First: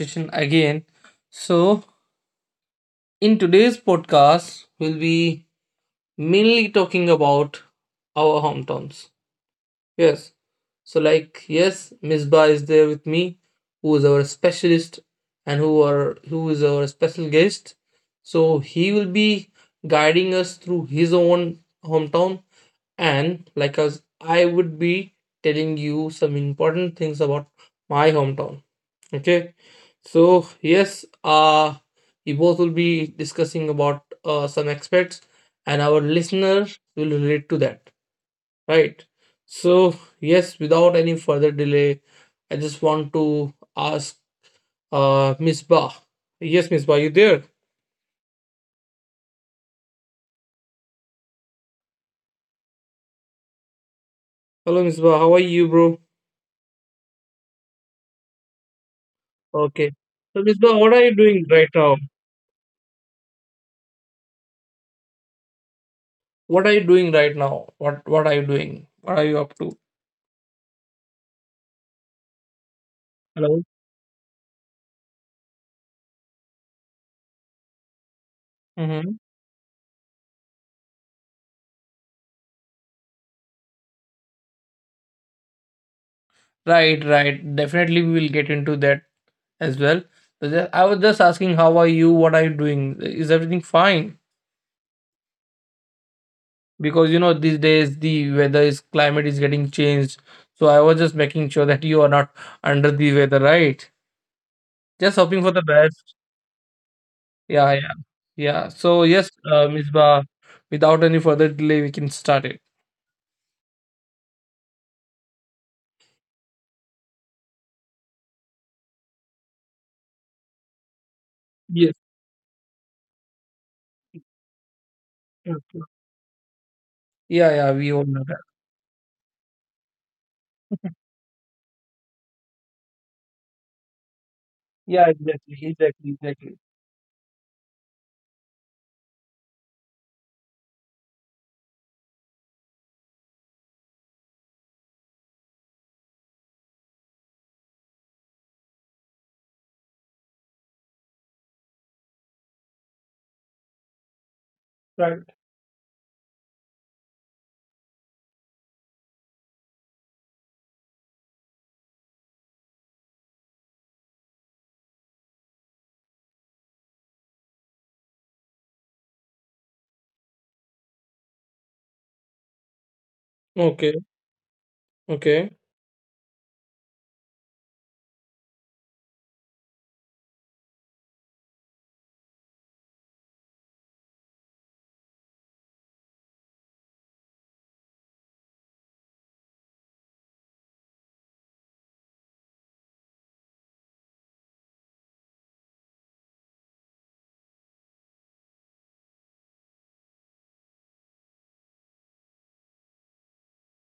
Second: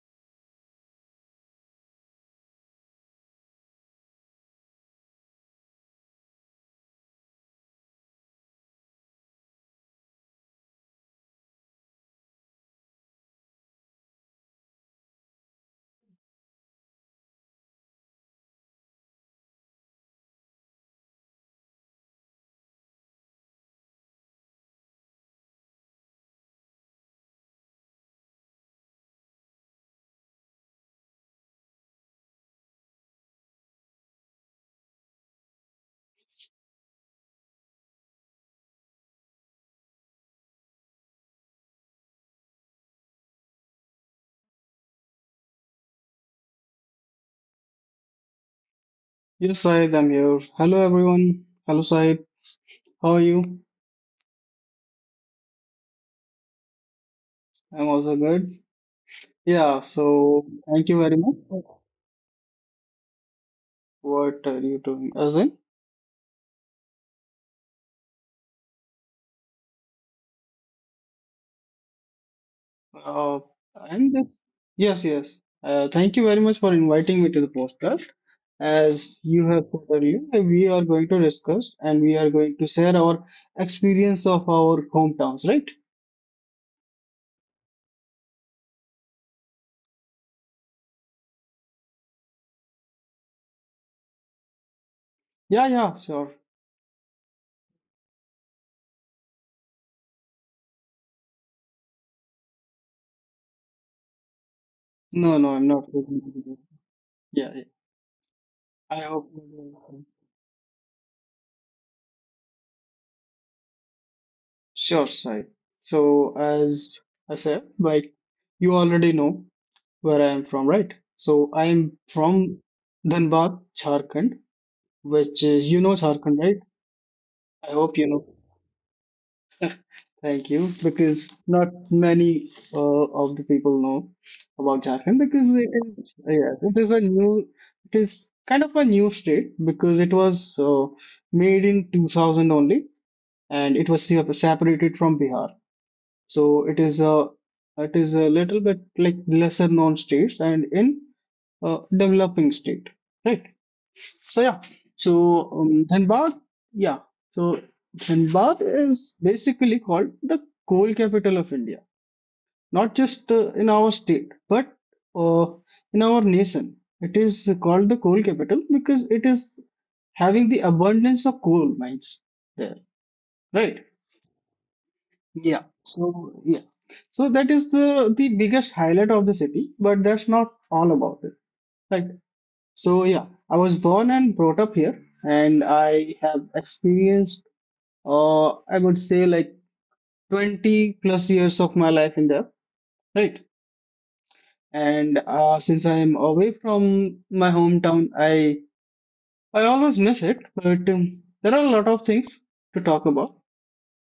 session again. So, in today's podcast, we'll be mainly talking about our hometowns. Yes, so like yes, Misbah is there with me, who is our specialist and who is our special guest. So he will be guiding us through his own hometown, and like us I would be telling you some important things about my hometown. Okay, so yes, we both will be discussing about some aspects, and our listeners will relate to that, right. So yes, without any further delay, I just want to ask, Miss Ba. Yes, Miss Ba, you there? Yes, Said, I'm here. Hello, everyone. Hello, Said. How are you? Hello, Miss Ba. How are you, bro? I'm also good. Yeah, Okay, so so Miss Ba, thank what you are very you much. doing right now? What are you doing? As in, What are you doing right now? What are you doing? What are you up to? uh, Hello. I'm yes. Thank you very much for inviting me to the podcast. As Mm-hmm. you have said earlier, we are going to discuss and we are going to share our experience of our hometowns, right? Right, right. Definitely, we will get into that as well. But I was just asking, how are you? What are you doing? Is everything fine? Yeah, yeah, sure. Because these days the weather is climate is getting changed. So I was just making sure that you are not under the weather, right? Just No, no, hoping for I'm the not going best. to do that. Yeah, yeah. Yeah, yeah, yeah. I So hope. yes, Miss Ba. Without any further delay, we can start it. Sure, Sai. So, as I said, like you already know where I am from, right? So, I am Yes. from Dhanbad, Jharkhand, which is, you Okay. know Jharkhand, right? Yeah, I yeah. hope you We all know. know that. Thank you, because not many of the people know about Jharkhand Yeah, because it exactly, is, exactly, yeah, exactly. it is a it is kind of a new state because it was made in 2000 only, and it was separated from Bihar. So it is a little bit like lesser known states and in developing state, right? So yeah, Right. so um, Dhanbad, yeah, so Dhanbad is basically called the coal capital of India, not just in our state, but uh, in our nation. It is called the coal capital because it is having the abundance of coal mines there, right? Okay, Yeah, okay. so yeah, so that is the biggest highlight of the city, but that's not all about it. Like, so yeah, I was born and brought up here, and I have experienced, I would say like 20 plus years of my life in there, right? And since I am away from my hometown, I always miss it, but there are a lot of things to talk about,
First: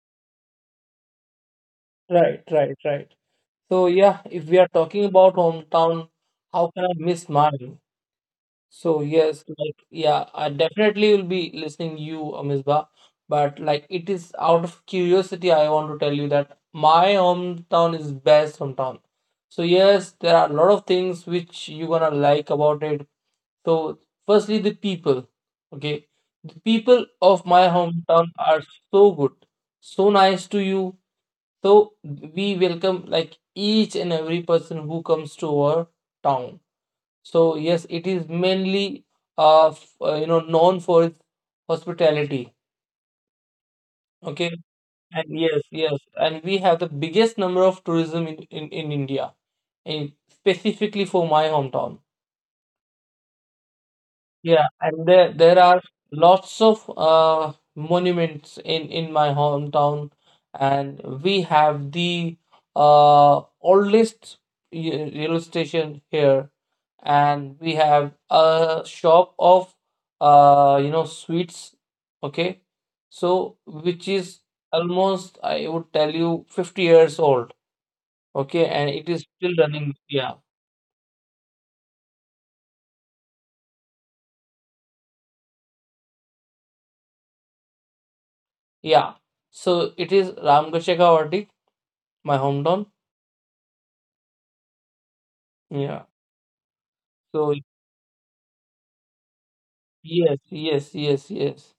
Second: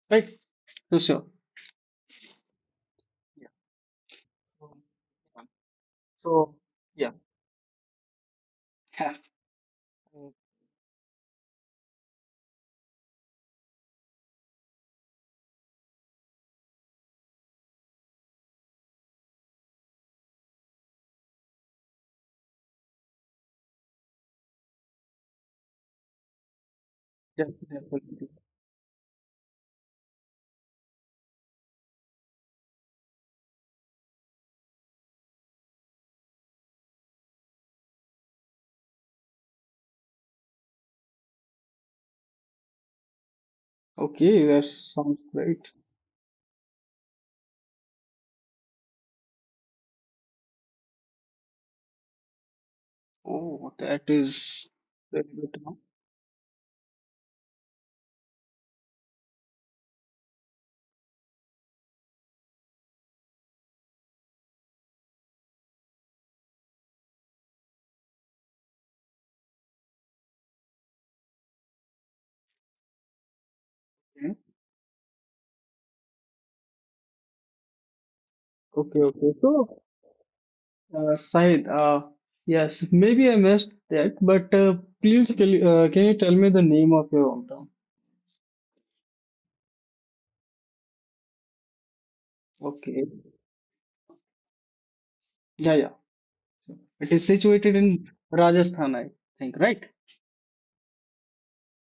right? So sure, Right, right, right. yeah, So yeah, if we are so, talking about yeah. hometown, so how can I miss mine? So yeah. yes, like yeah, I definitely will be listening you, Misbah. But like it is out of curiosity, I want to tell you that my hometown is best hometown. So yes, there are a lot of things which you're gonna like about it. So firstly, the people. Okay, the people of Yes, my hometown definitely. are so good, so nice to you. So we welcome like each and every person who comes to our town. So yes, it is mainly known for its hospitality. Okay, Okay, that sounds and yes, great. yes, and we have the biggest number of tourism in India, in specifically for my hometown. Oh, that is Yeah, and very there good there to know. are lots of monuments in my hometown, and we have the oldest rail station here, and we have a shop of sweets. Okay, so which Yeah. is almost I would tell you 50 years old. Okay, and Okay, it is okay. still So, running. Yeah, Said, yes, maybe I missed that, but please tell, can you tell me the name of your hometown? yeah. So it is Ramgachekawati, my hometown. Okay. Yeah, yeah. Yeah. So it is So situated in Rajasthan, I think, right? yes, yes, yes, yes.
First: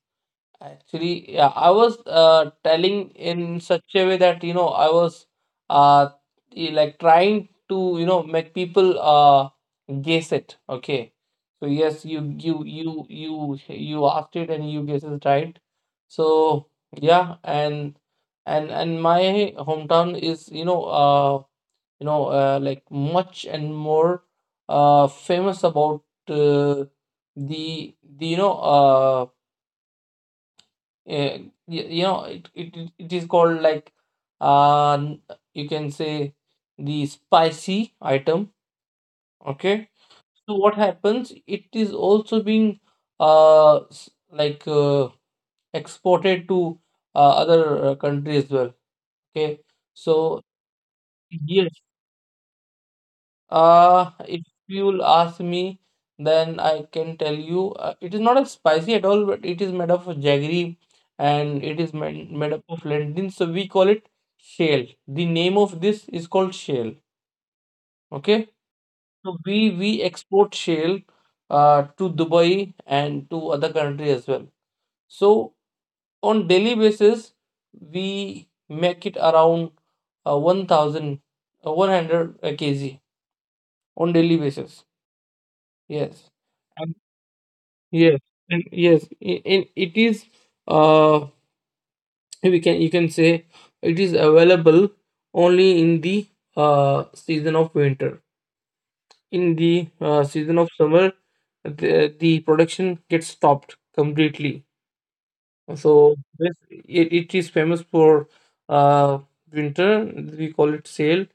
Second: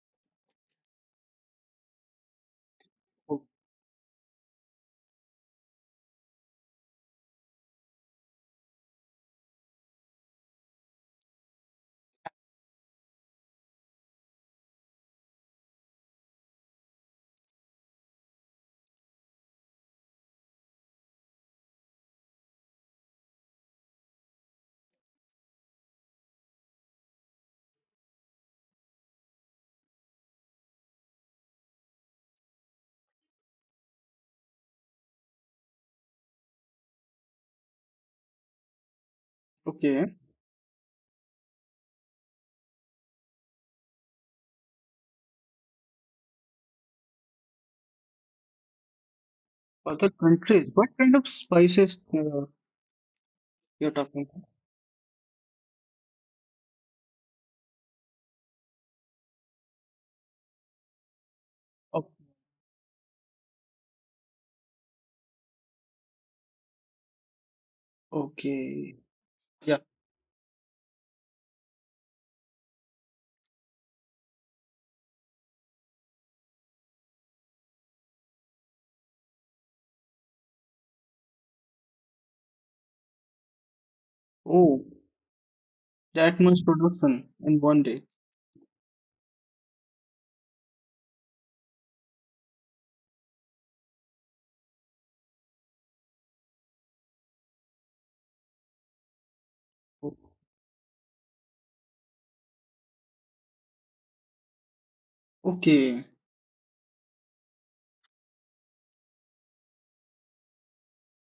Actually, yeah, I was telling O- in such a way that I was uh like trying to make people guess it. Okay, so yes, you asked it and you guessed it right. So yeah, and my hometown is like much and more famous about uh, the the eh, it is called like uh, n- you can say the spicy item. Okay, Okay. so what happens? It is also being uh, s- like uh, exported to other countries as well. Okay, Other so countries. What kind of yes. spices you're talking If you'll ask me, then I can tell you, it is not as spicy at all, but it is made of jaggery and it is about? made up of lentils. So we call it shale. The name of this is called shale. Okay. Okay. So we Yeah. we export shale to Dubai and to other country as well. So on daily basis, we make it around 1,000, 100 kg on daily Oh, basis. Yes. that much production in one day. Yes, and yes, and it is uh we can you can say it is available only in the season of winter. In the season of summer, the production gets stopped completely. Okay, So it is famous for uh winter. We call it sail,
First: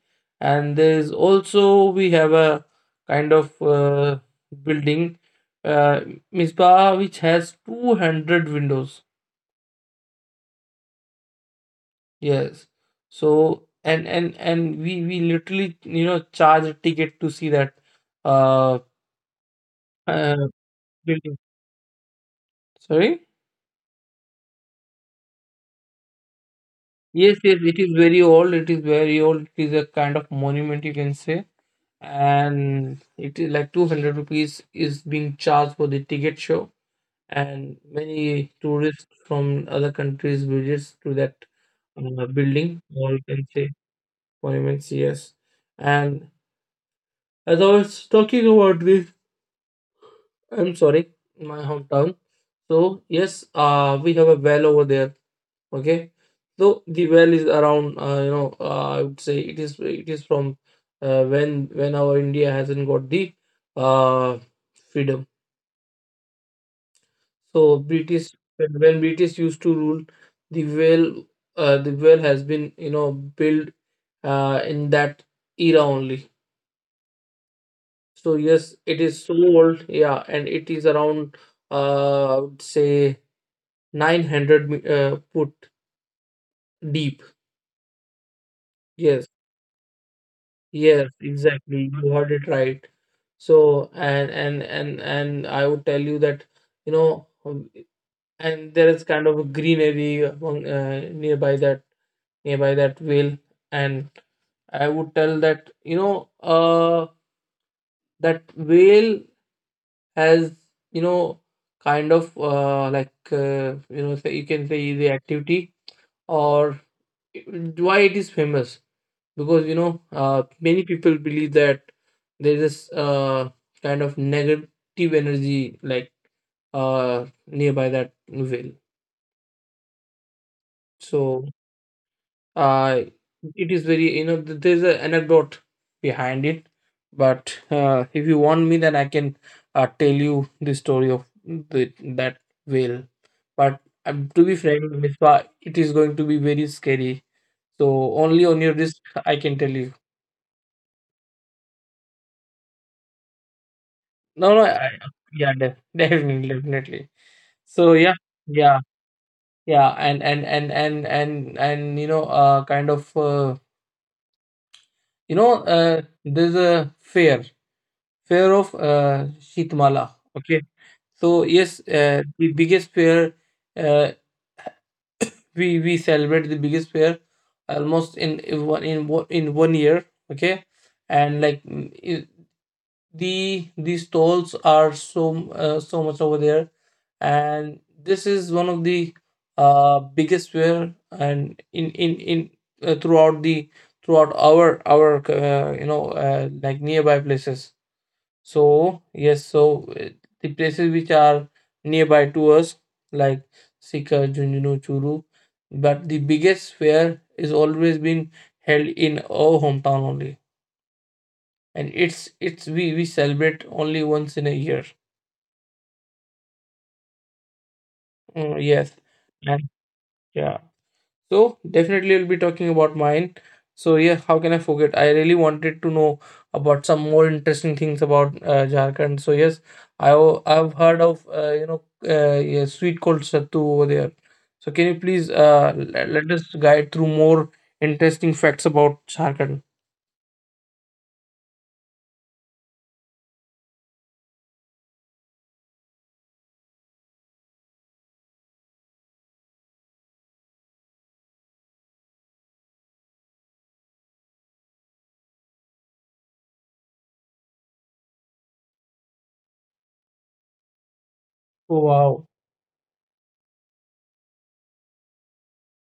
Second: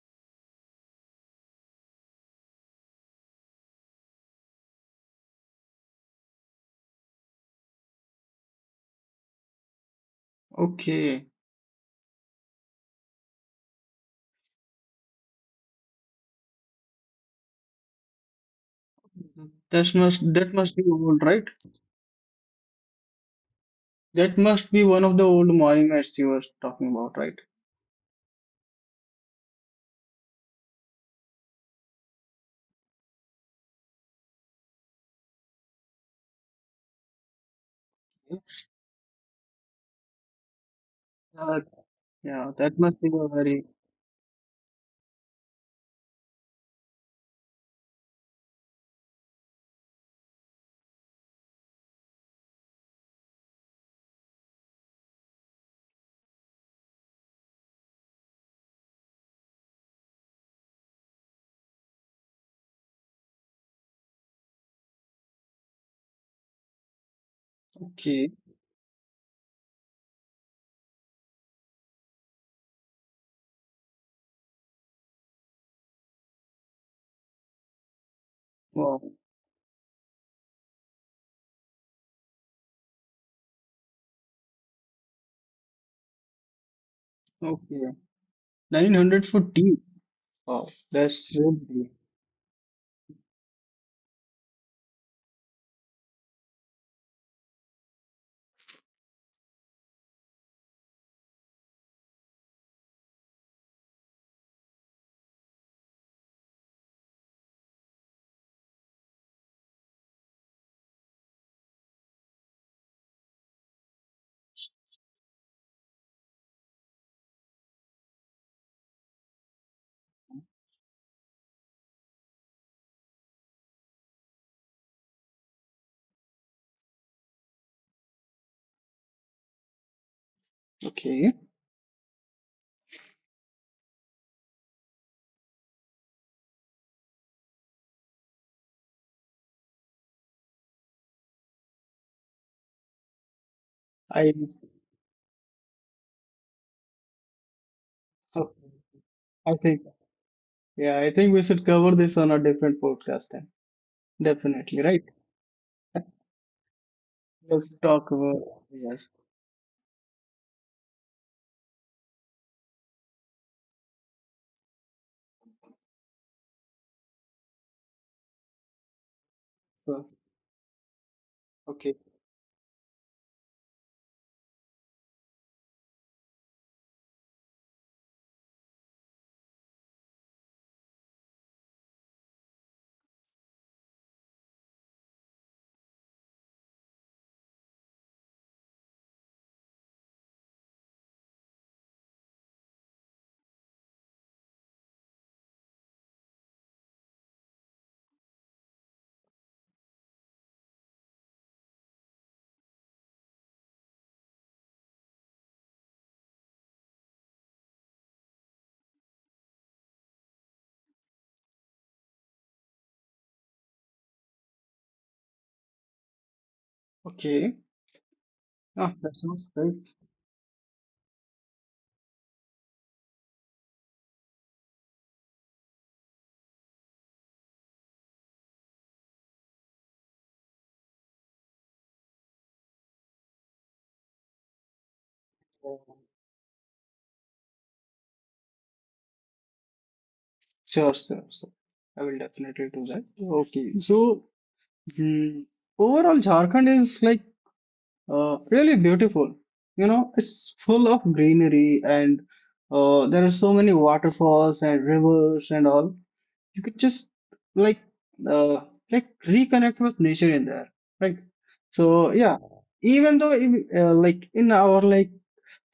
and there is also we have a kind of building, uh Misbah, which has 200 windows. okay. Yes. So and we literally charge a ticket to see that uh, That must uh that must be old, building. right? Sorry. That must be one of the old monuments you were talking about, Yes, right? yes, it is very old. It is very old. It is a kind of monument, you can say, and it is like 200 rupees is being charged for the ticket show. And many tourists from other countries visits to that Uh, yeah, that building, must be or you a can very say monuments. Yes, and as I was talking about this, I'm sorry, my hometown. So yes, we have a well over there. Okay, so the well is around. I would say it is. It is from when our India hasn't got the uh, freedom. So British okay. When British used to rule, the well the well has been built in that era only. So yes, it Wow, is so old. Yeah, and it is around. I would say 900 foot deep. okay. Yes, 900 for tea. Wow, yes, that's really exactly. deep. You heard it right. So, and I would tell you that, you know, um, and there is kind of a greenery among nearby that whale, and I would tell that, that whale has, you know, kind of like you can say the activity, or why it is famous, because many people believe that there is kind of negative energy, like nearby that well. Okay. So uh, it is very there's an anecdote behind it, but if you want me, then I can tell you the story of that whale. But I to be frank, Mispa, it is going to be very scary. So only on your okay. risk I I can tell think you. yeah, I think we should cover this on a different podcast then. No, no, Definitely, right? yeah, definitely, definitely. Let's So yeah, talk about yeah, yes. yeah. And kind of, there's a fair of So Sheetmala. Okay, so yes, okay, the biggest fair, uh, we celebrate the biggest fair almost in one year. Okay, and like these stalls are so much over there, and this is one of the biggest fair, and in uh, throughout the throughout our like nearby places. So yes, the places which are nearby to us, like Sikar, Junjunu, Churu, but the biggest fair is always been held in our hometown only, and it's we celebrate only once in a year. okay. Mm, yes, Ah, that sounds and yeah. So definitely we'll be talking about mine. So yeah, how can I forget? I really wanted to know about some more interesting things about Jharkhand. So yes, I've heard of sweet called sattu over there. So can you please great. Let us guide through more interesting facts about Jharkhand? Sure, sure, sure. I will definitely do that. Okay, so mm, overall, Jharkhand is like really beautiful. You know, it's full of greenery and there are so many waterfalls and rivers and all. You could just like uh, like reconnect with nature in there, right? Oh, So wow. yeah, even though like in our like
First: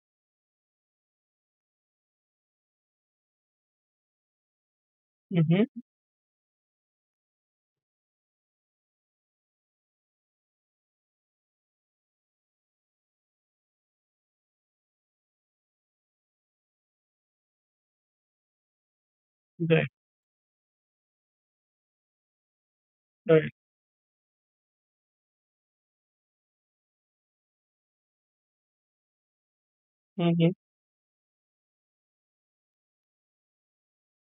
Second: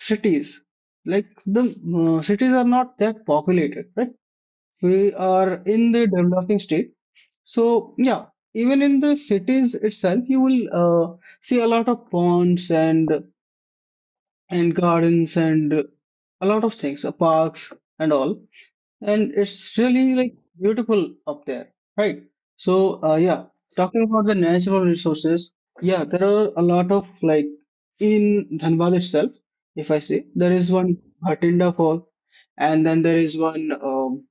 cities, like the cities are not that populated, right? We are Mm-hmm. in the developing state, so yeah, even in the cities itself you will see a lot of ponds and gardens and a lot of things, parks and all, and it's Right. really like beautiful up there, right? So yeah, Right. talking about the natural resources, yeah there are a lot of like in Dhanbad itself, if I say Mm-hmm. there is one Bhatinda Fall, and then there is one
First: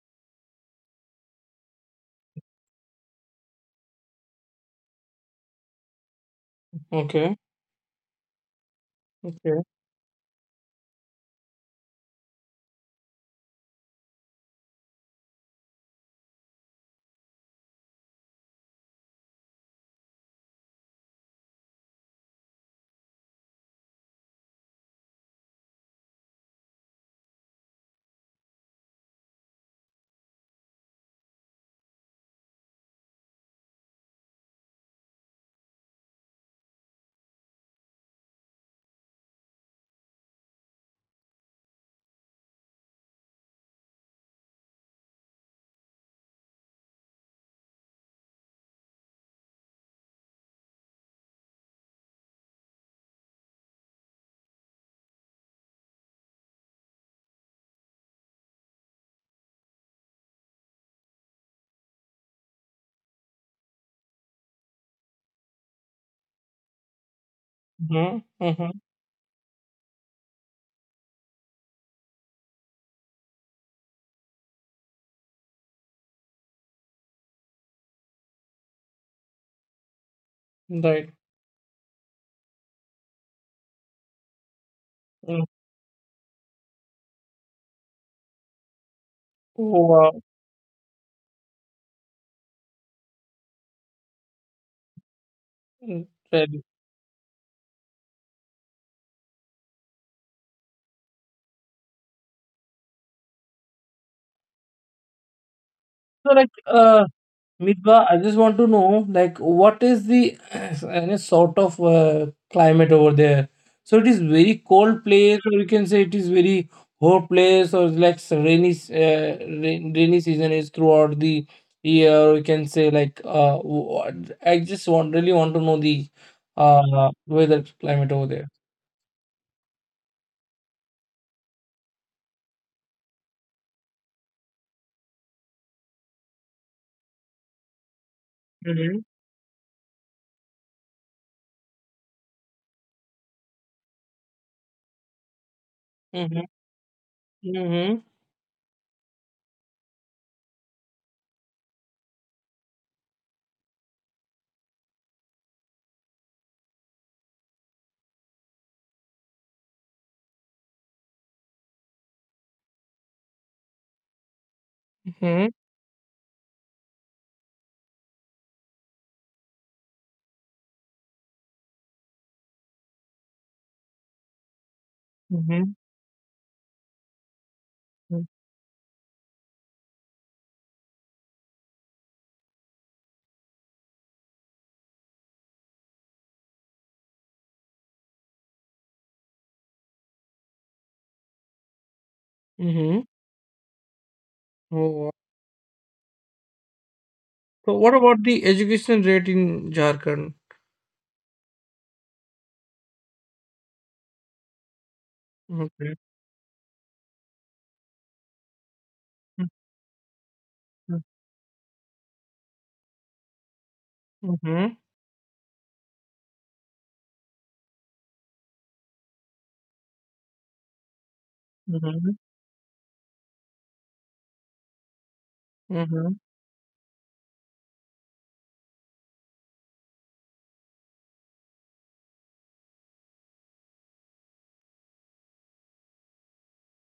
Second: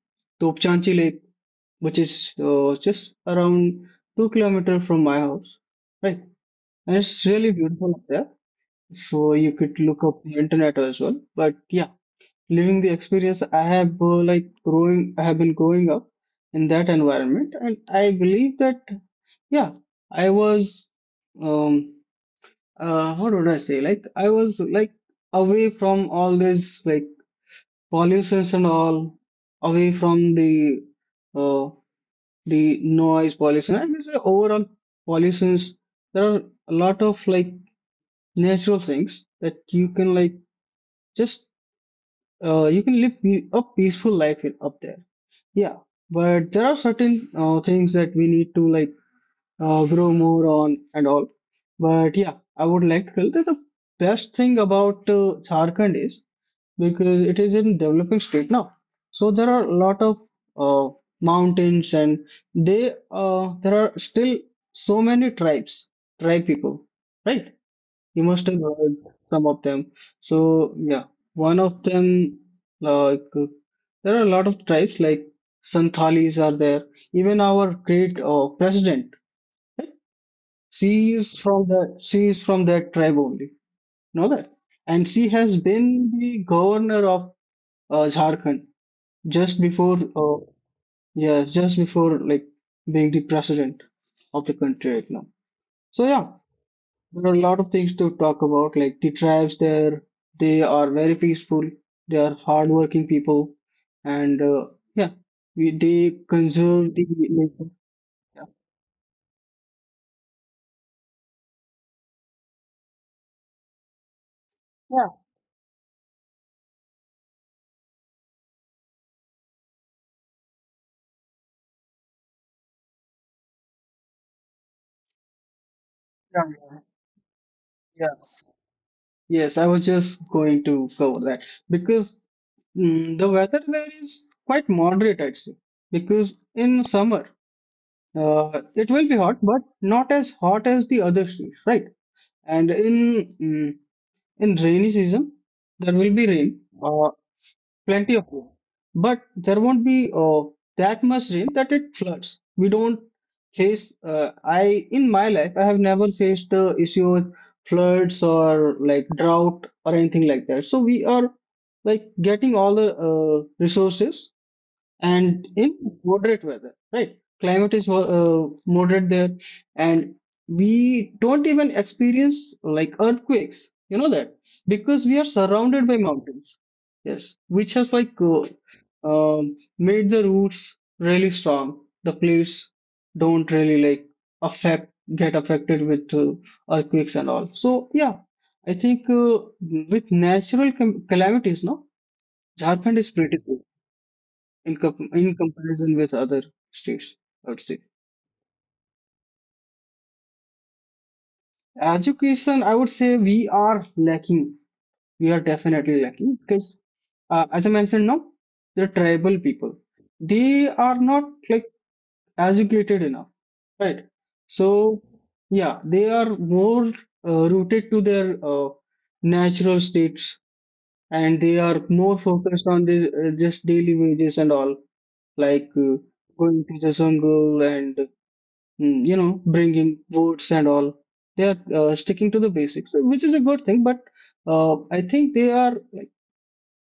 Topchanchi Lake, which is just around 2 kilometers from my house, right? And it's Okay. really beautiful up there. So you Okay. could look up the internet as well. But yeah, living the experience, I have I have been growing up in that environment, and I believe that yeah, I was um how would I say, like I was like away from all this like pollutions and all, away from uh, the noise pollution and it's a overall pollutions. There are a lot of like natural things that you can like just you can live a peaceful life in, up there, yeah. But there are certain things that we need to like grow more on and all. But yeah, I would like to tell that the best thing about Jharkhand is because it is in developing state now, so there are a lot of uh, mountains, and they there are still so many tribe people, right? You Mm-hmm. must have Mm-hmm. heard some of them. So yeah, one of them like there are a lot of tribes like Santhalis are there. Even our great president, right? she Right. She is from that tribe only, know that, and she Mm. has been the governor of Jharkhand just Oh, before wow. Yes just before like being the president of the country right now. Mm, So yeah, fairly. there are a lot of things to talk about, like the tribes there, they are very peaceful, they are hardworking people, and yeah, they So, like, conserve the nature. Mitba, I just yeah. want to know, like, what is the any sort of climate over there? So, it is very cold yeah place, or you can say it is very hot place, or like rainy season is throughout the year. Or you can say like, I just want really want to know the yeah yeah weather climate yes over there. yes, I was just going to cover that because the weather there is quite moderate, I'd say, because in summer, it Mm-hmm. will be hot, but not as hot as the other states, right? And in in rainy season, there will be Mm-hmm. Mm-hmm. plenty of rain, but there won't be that much rain that it floods. We don't face. I in my life, I have never faced the issue with floods or like drought or anything like that. So we are like getting all the resources Mm-hmm. and in moderate weather, right? Climate is moderate there, and we don't even experience like earthquakes. You know that because we are Mm-hmm. surrounded by mountains. Yes, which has like made the roots really strong. The plates don't really like affect get affected with earthquakes and all. So yeah, I think with natural com calamities, no, Jharkhand Mm-hmm. is pretty safe in comparison with other states, I would So say. what about the education rate in Jharkhand? Education, I would say we are lacking. We are Okay. definitely lacking because, as I mentioned now, the tribal Mhm. people, they are not like educated enough, right? Mhm. So, yeah, they are more rooted to their natural states, and they are Mhm. more focused on this, just daily wages and all, like Mhm. going to the jungle and mm, you know, bringing votes and all. They are sticking to the basics, which is a good thing. But I think they are like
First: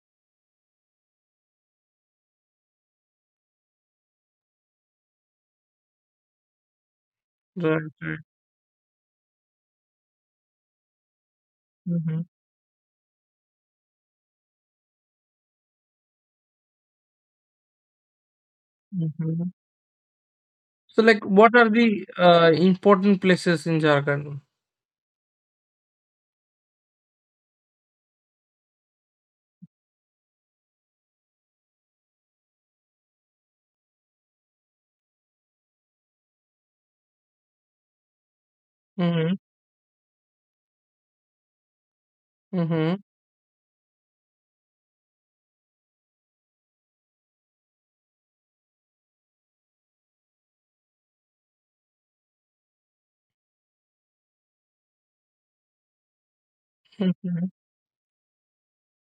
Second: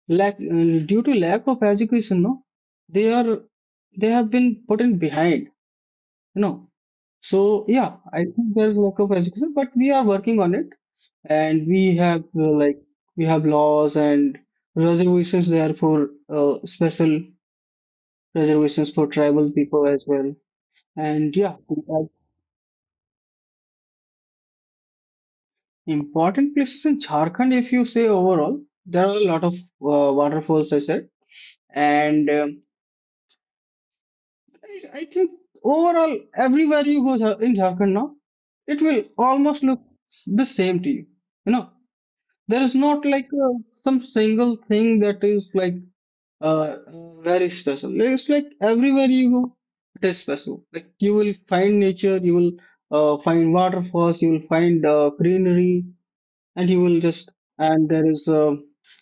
lack due to lack of education. No, they are they have been put in behind. You know, so Right. yeah, Right. I think there is lack of education, but we are working on it, and we have Mhm. We have laws and reservations there for special reservations for tribal Mhm. people as well. So like, And what yeah, are the important places in Jharkhand? important places in Jharkhand, if you say overall, there are a lot of waterfalls, I said. And I think overall, everywhere you go in Jharkhand now, it will Mhm. almost look the same to you. You know, there is not Mhm. like some single thing that is like uh, very special. It's like everywhere you go, it is special. Like you will find nature, you will find waterfalls, you will find greenery, and he will just Mhm. and there is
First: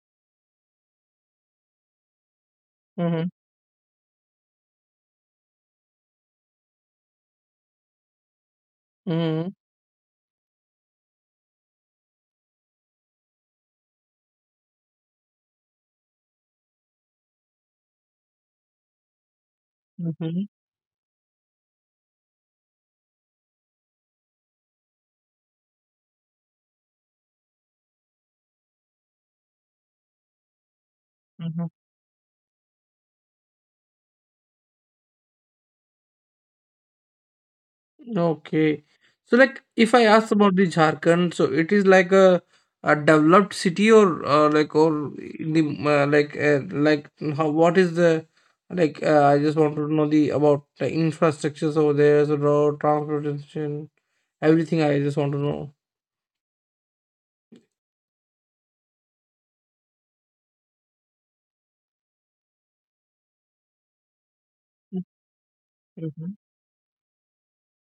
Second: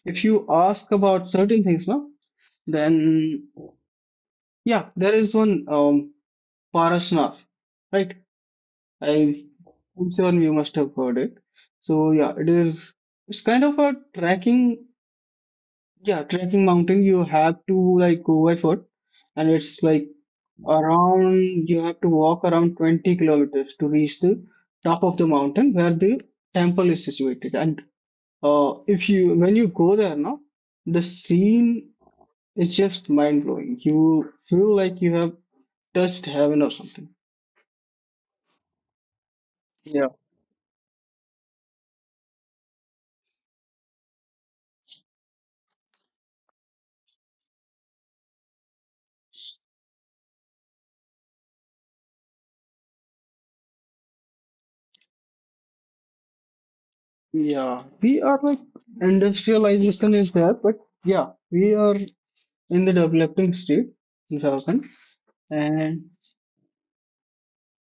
if you ask about certain things no, Mhm. then yeah there is one Parashnath, right? I Mhm. I'm sure you must have heard it. So yeah, it is it's kind of a trekking, yeah, trekking mountain, you have to like go by foot, and it's like Mhm. around you have to walk around 20 kilometers to reach the top of the mountain where the temple is situated and if you when you go there, no, the Mhm. scene is just mind blowing. You feel like you have touched heaven or something. Okay. So like if I Yeah. ask about the Jharkhand, so it is like a developed city, or like or in the like how what is the like I just want to know the about the infrastructures over there, so road, transportation, everything I just want to know. Yeah, we are like industrialization is there, but yeah, we are in the developing state in Jharkhand, and Mhm.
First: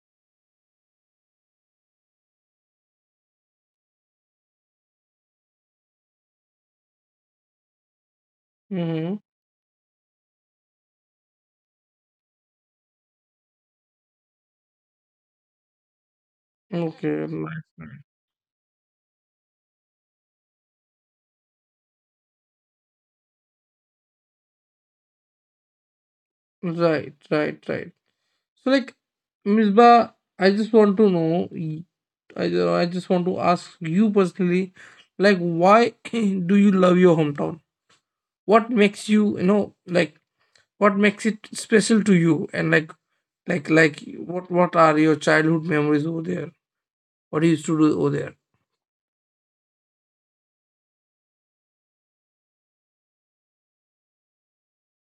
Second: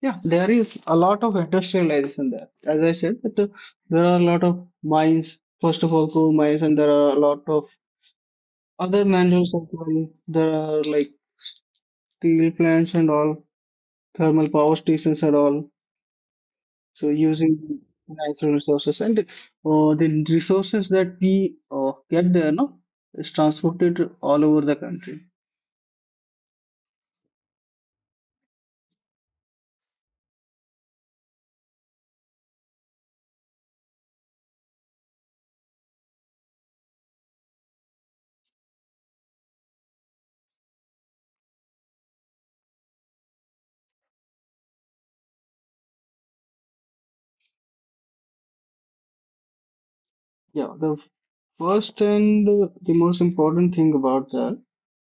yeah, there is a lot of industrialization there. As I said, that there are a lot of mines. First of all, coal mines, and there are a lot of other Mm-hmm. minerals as well. There are like steel plants and all, thermal power stations are all so Okay, nice, using nice. natural resources and the resources that we get there, no, is transported all over the country. Right, right, right. So like Misbah, I just want to know. I just want to ask you personally, like why do you love your hometown? What makes you you know like what makes it special to you? And like what are your childhood memories over there? What you used to do over there? Yeah, the first and the most important thing about that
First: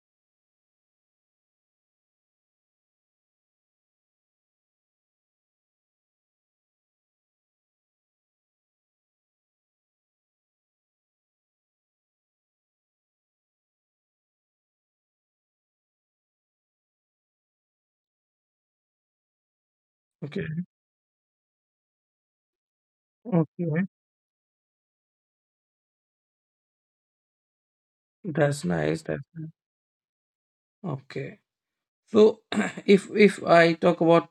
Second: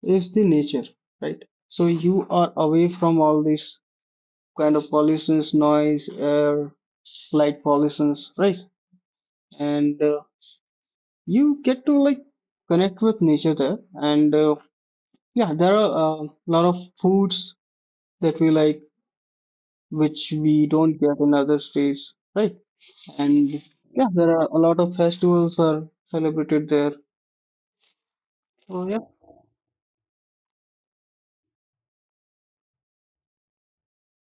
is the nature, right? So you are away from all these kind of pollutions, noise, air, light pollutions, right? And you get to like connect with nature there, and yeah there are a lot of foods that we like, which Okay. we don't get in other states, right? And Okay. yeah, there are a lot of festivals are celebrated there. That's So yeah, nice. That's nice. Okay. So if I talk about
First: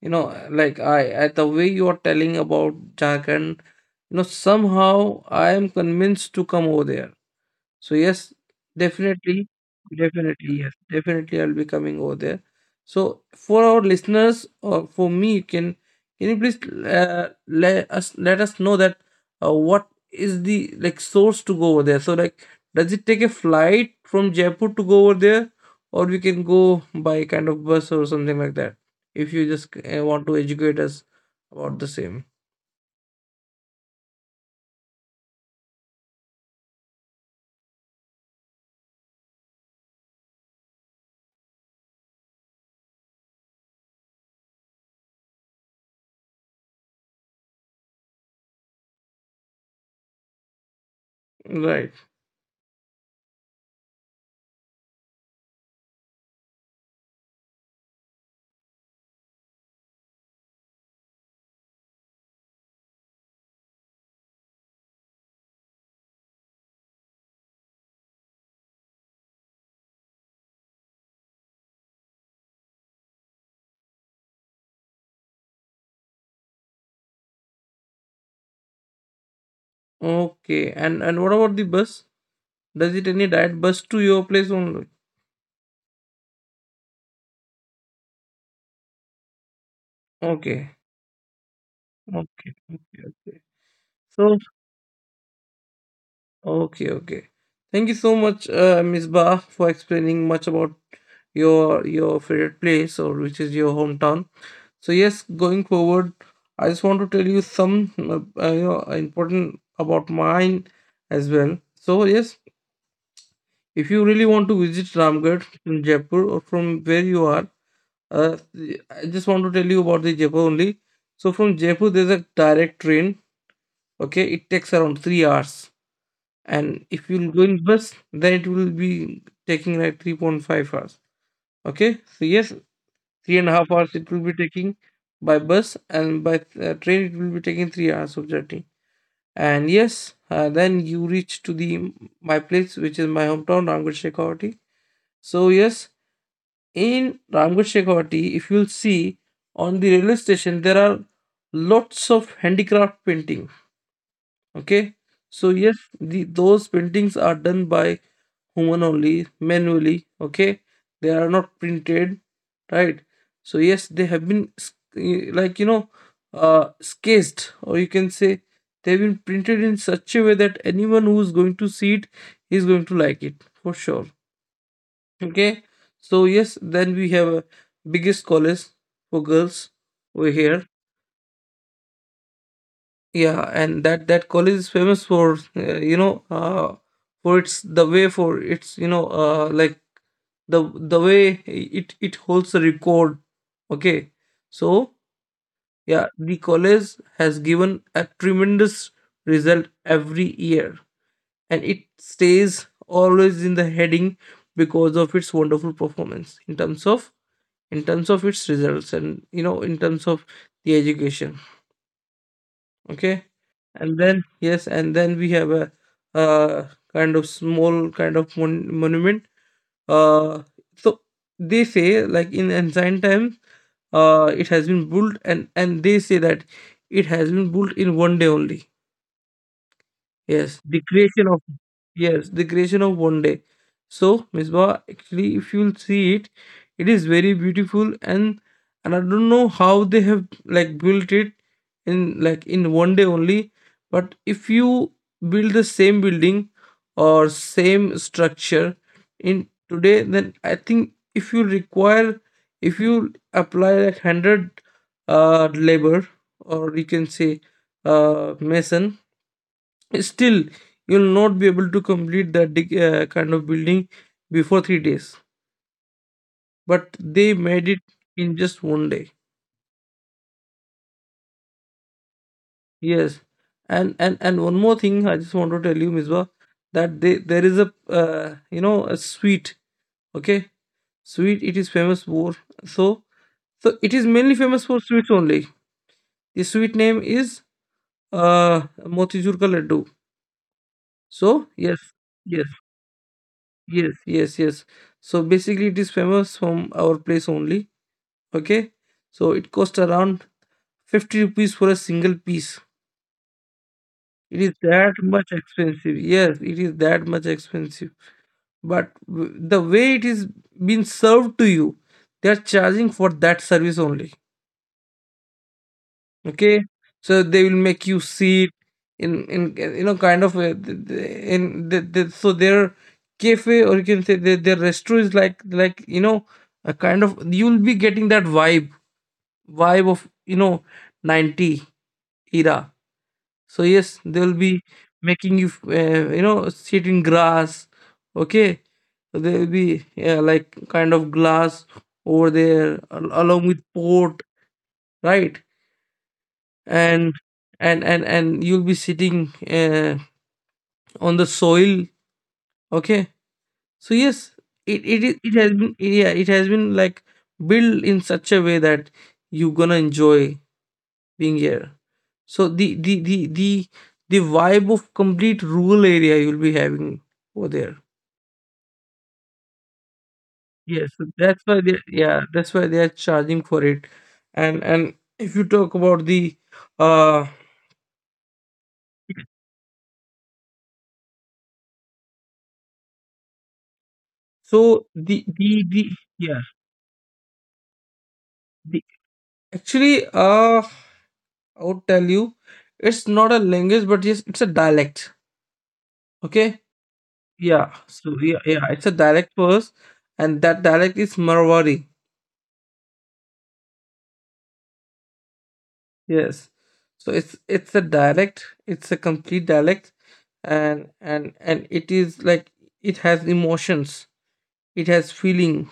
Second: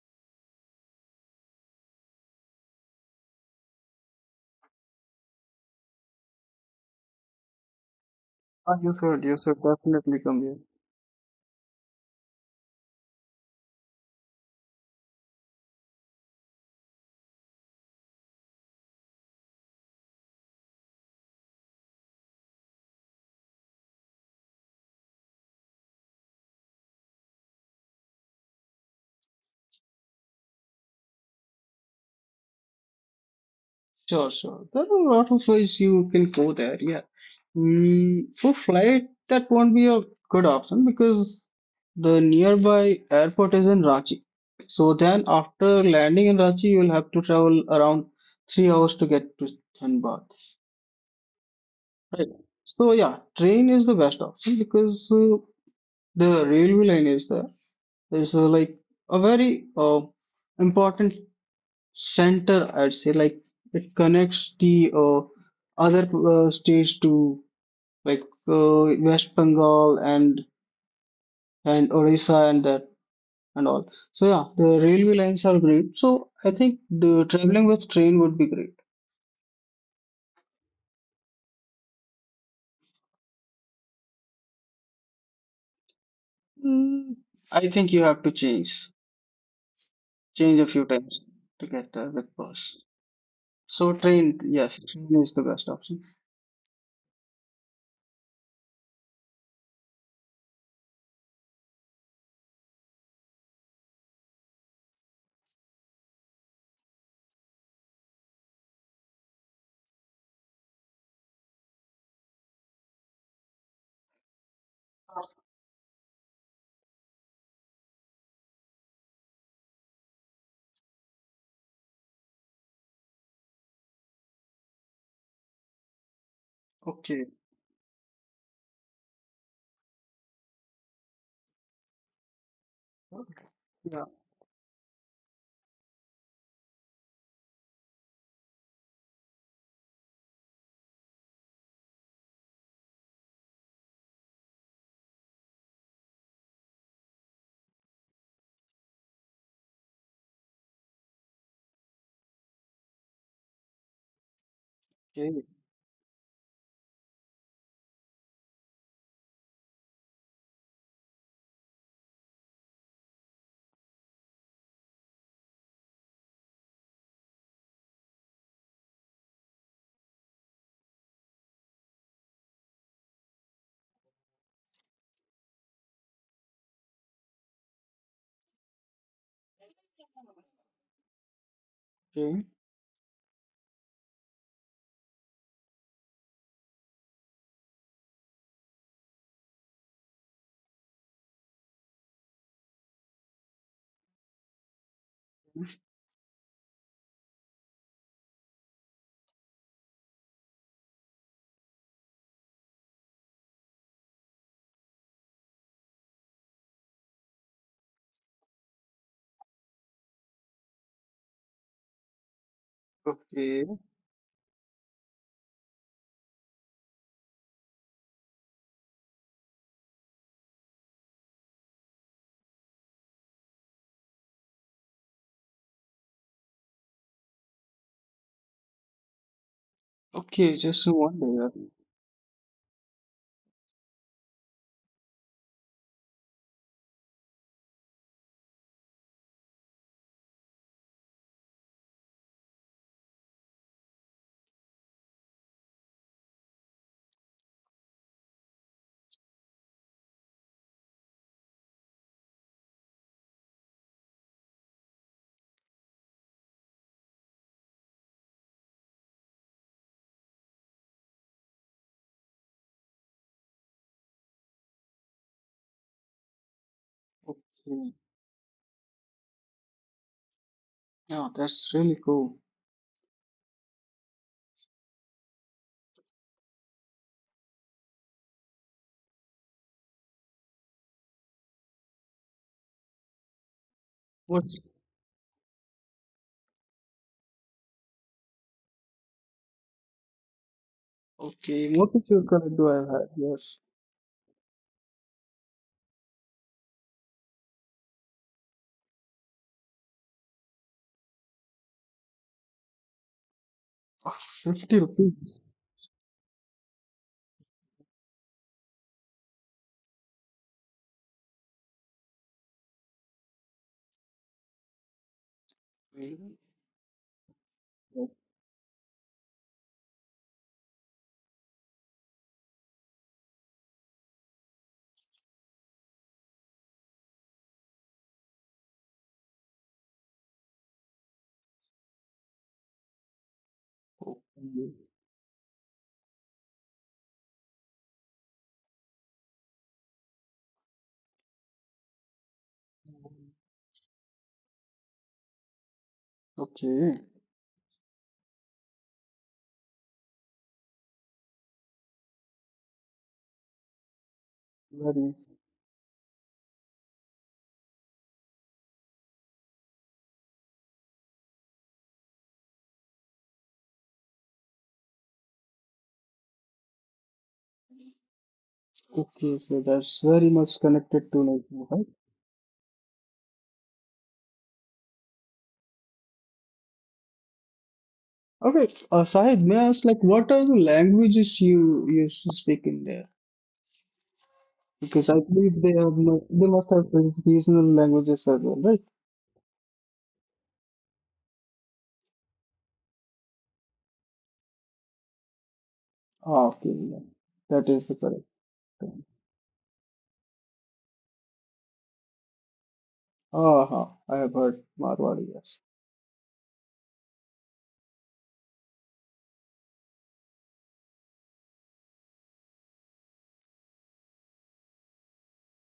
you know like I at the way you are telling about Jharkhand, somehow I am convinced to come over there. So yes, you definitely, should definitely come here. definitely, yes, definitely I'll be coming over there. So for our listeners or for me, can you please let us know that, what is the like source to go over there? So like, does it take a flight from Jaipur to go over there, or we can go by kind of bus or something like that? If you just want to educate us about the same, Sure, sure. There are a lot of ways you can go there. Yeah. Mm, for flight, that won't be a good option because the nearby airport is in Ranchi. So then, after landing in Ranchi, you will have to travel around 3 hours to get to Dhanbad. right? Right. So yeah, train is the best option because the railway line is there. There's a very important center, I'd say. Like it connects the other states to like West Bengal and Odisha and that and all. So yeah, the railway lines are great. So I think the traveling with train would be great. Okay, and what about the bus? Does it any direct bus to your place only? Mm, I think you have to change a Okay, few times to get there with okay, bus. okay, okay. So So, train, yes, train is the best option. okay, okay. Thank you so much, Ms. Ba, for explaining much about your favorite place or which is your hometown. So yes, going forward, I just want to tell you some important about mine as well. So yes, if you really want to visit Ramgarh in Jaipur or from where you are, uh, I just want to tell you about the Jaipur only. So from Jaipur, there's a direct train. Okay, it takes around 3 hours. And if Okay. you'll go in bus, then it will be taking like 3.5 hours. Okay, so yes, three and a half hours Yeah. it will be taking by bus, and by train it will be taking 3 hours of journey. And yes, then you reach to the my place, which is my hometown Ramgarh Shekhawati. So yes, in Ramgarh Shekhawati, if you'll see on the railway station, there are lots of handicraft painting. Okay, Okay. so yes, those paintings are done by human only, manually. Okay, they are not printed, right? So yes, they have been like you know, sketched, or you can say they've been printed in such a way that anyone who's going to see it is going to like it for sure. Okay, so yes, then we have a biggest college for girls over here. Okay. Yeah, and that college is famous for, you know, for its, the way, for its, you know, like the way it holds the record. Okay, so yeah, the college has given a tremendous result every year, and it stays always in the heading because of its wonderful performance in terms of its results, and you know, in terms of the education. Okay. Okay. And then, yes, and then we have a uh, kind of small kind of monument. Uh, so they say, like in ancient times, it has been built, and they say that it has been built in one day only. Okay. Yes, the Just creation of wonder. One day. So, Misbah, actually, if you'll see it, it is very beautiful, and I don't know how they have like built it in like in one day only. But if you build the same building or same structure in today, then I think if you require, if you apply like hundred labor, or you can say mason, still you'll not be able to complete that kind of building before 3 days. But they made it Okay. in just one day. Yeah, that's really cool. Yes, and one more thing, I just want to tell you, Misbah, that they there is a, you know, a sweet. Okay, sweet. It is famous for, so so it is mainly What's famous for sweets only. The sweet name is Motichur ka laddu. So okay? yes, What is your yes, current do I have? Yes. Yes. So basically, it is famous from our place only. Okay, so it cost around 50 rupees for a single piece. Ah, It is 50 that much rupees. expensive. Yes, it is that much expensive. But the way it is being served to you, they are charging for that service only. Really? Okay, so they will make you sit in you know, kind of a, in so their cafe, or you can say their restaurant is like you know, a kind of, you will be getting that vibe of, you know, 90 era. So yes, Oh, they'll be okay. making you, you know, sit in grass. Okay, there'll be, yeah, like kind of glass over there, along with port, right? Okay. And and you'll be sitting on the soil. Okay, so yes, Very. It has been, yeah, it has been like built in such a way that you're gonna enjoy being here. So the vibe of complete rural area you'll be having over there. Okay. So that's very much Yes, so connected to that's why nature, they, right? yeah, that's why they are charging for it. And if you talk about the, uh Okay. Sahid, may I ask, like, what are the languages you used to speak in there? so Because I believe they the have no, yeah, they must have these regional languages as well, the, right? actually, uh I would tell you, it's not a language, but yes, it's a dialect. Ah, Okay, okay, yeah. yeah, That is the so correct yeah, yeah, it's a term. dialect first. And that dialect is Marwari. Aha, I have heard Marwari, yes. Yes. So it's a dialect, it's a complete dialect. And it is like, it has emotions, it has feeling,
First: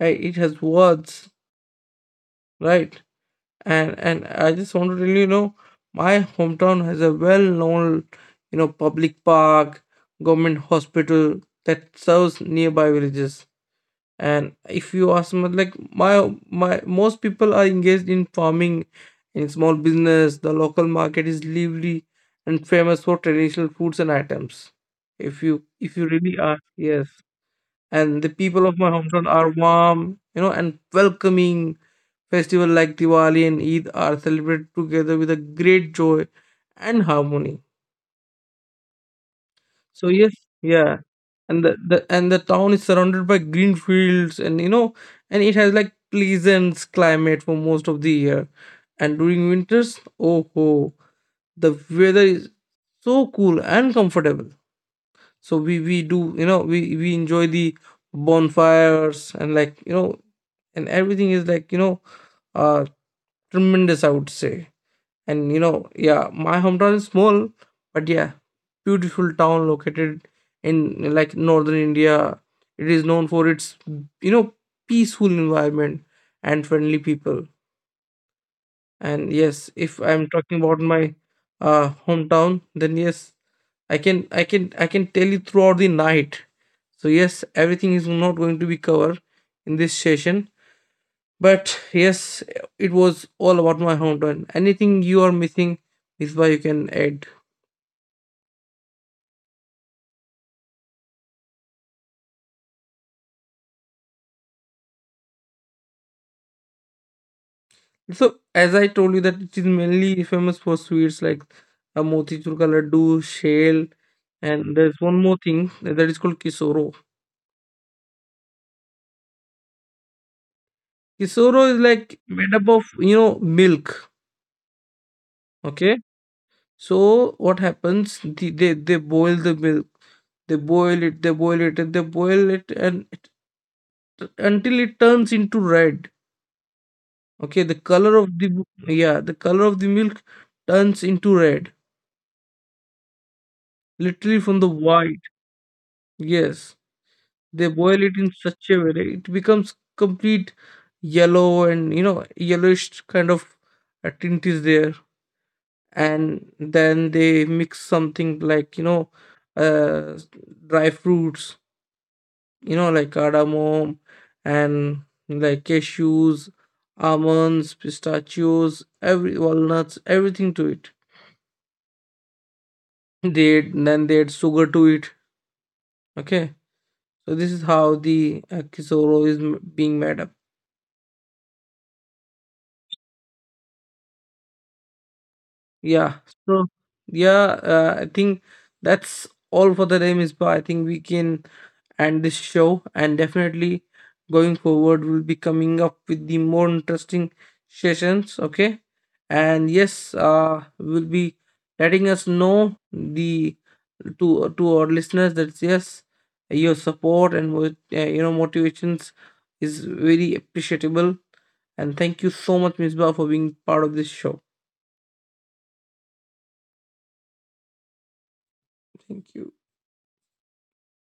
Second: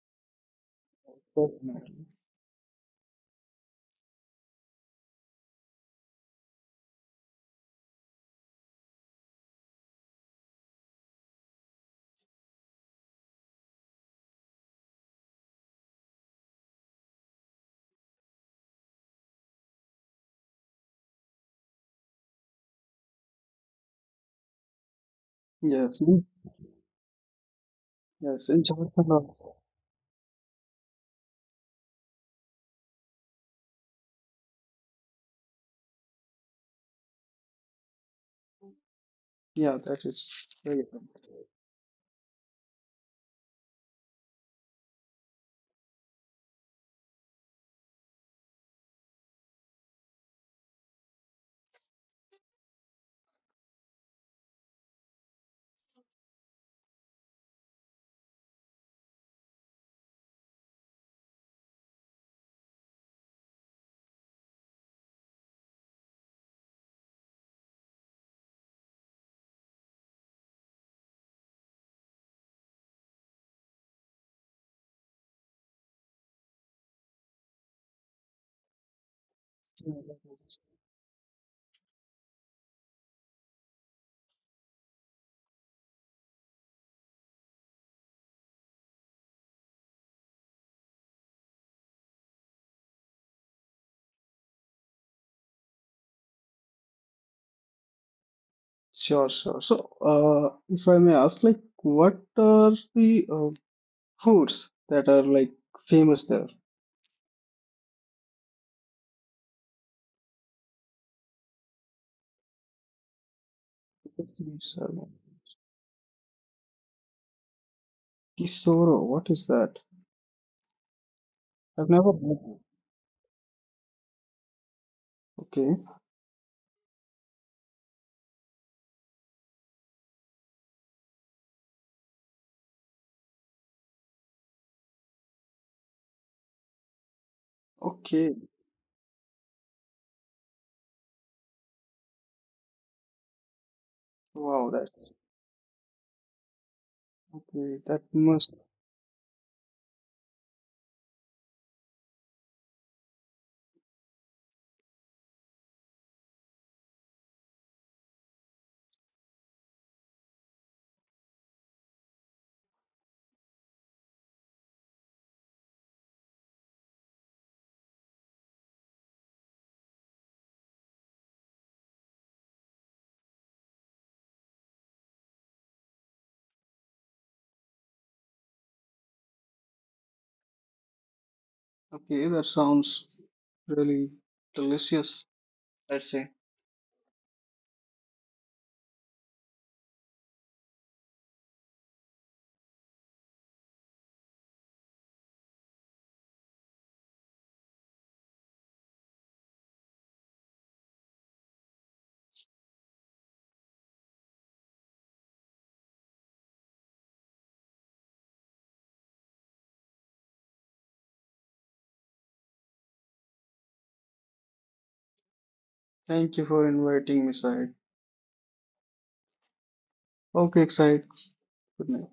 right? It has words, Definitely. right? And I just want to tell you, you know, my hometown has a well-known, you know, public park, government hospital that serves nearby villages. And if you ask me, like, my most people are engaged in farming, in small business, the local market is lively and famous for traditional foods and items, if you Yes, in- really ask. Yes, and the yes, in people of my Jharkhand hometown are also. warm, you know, and welcoming. Festival like Diwali and Eid are celebrated together with a great joy and harmony. Yeah, that So is yes, very yeah, good. and the and the town is surrounded by green fields, and you know, and it has like pleasant climate for most of the year. And during winters, oh ho, the weather is so cool and comfortable. So we do, you know, we enjoy the bonfires and, like you know, and everything is like, you know, uh, tremendous, I would say. And you know, yeah, my hometown is small, but yeah, beautiful town located in like northern India. It is known for its, you know, peaceful environment and friendly people. And yes, Yeah, if that I'm is- talking about my hometown, then yes, I can tell you throughout the night. So yes, everything is not going to be covered in this session. But yes, it was all about my hometown. Anything you are missing, Misbah, you can add. Sure, sure. So, if I may ask, like, what are the foods that are like famous there? So, as I told you, that it is mainly famous for sweets like a motichur ka laddu, shell, Because you and said there's one more thing that is called kisoro. Kisoro, what is that? Kisoro is I've never heard like of made it. up of, you know, milk. Okay. Okay, so what happens? They boil the milk. They boil it. They boil it, and they boil it, and it, until it turns into red. Okay, the color of Okay. the, yeah, the color of the milk turns into red, literally from Wow, the that's white. Yes, they okay, that boil it in must. such a way that it becomes complete yellow, and you know, yellowish kind of a tint is there. And then they mix something like, you know, uh, dry fruits, you know, like cardamom and, like, cashews, almonds, pistachios, every walnuts, everything to it. They Then they add sugar to it. Okay, so this is how the kisoro is being made up. Okay, that sounds really delicious, I'd Yeah, say. so yeah, I think that's all for the name is, but I think we can and this show. And definitely going forward, we'll be coming up with the more interesting sessions. Okay, and yes, will be letting us know the, to our listeners, that yes, your support and you know, motivations is very appreciable. And thank you so much, Ms. Ba, for being part of this show. Thank you for inviting me, Syed. Thank you. Okay, Syed. Good night.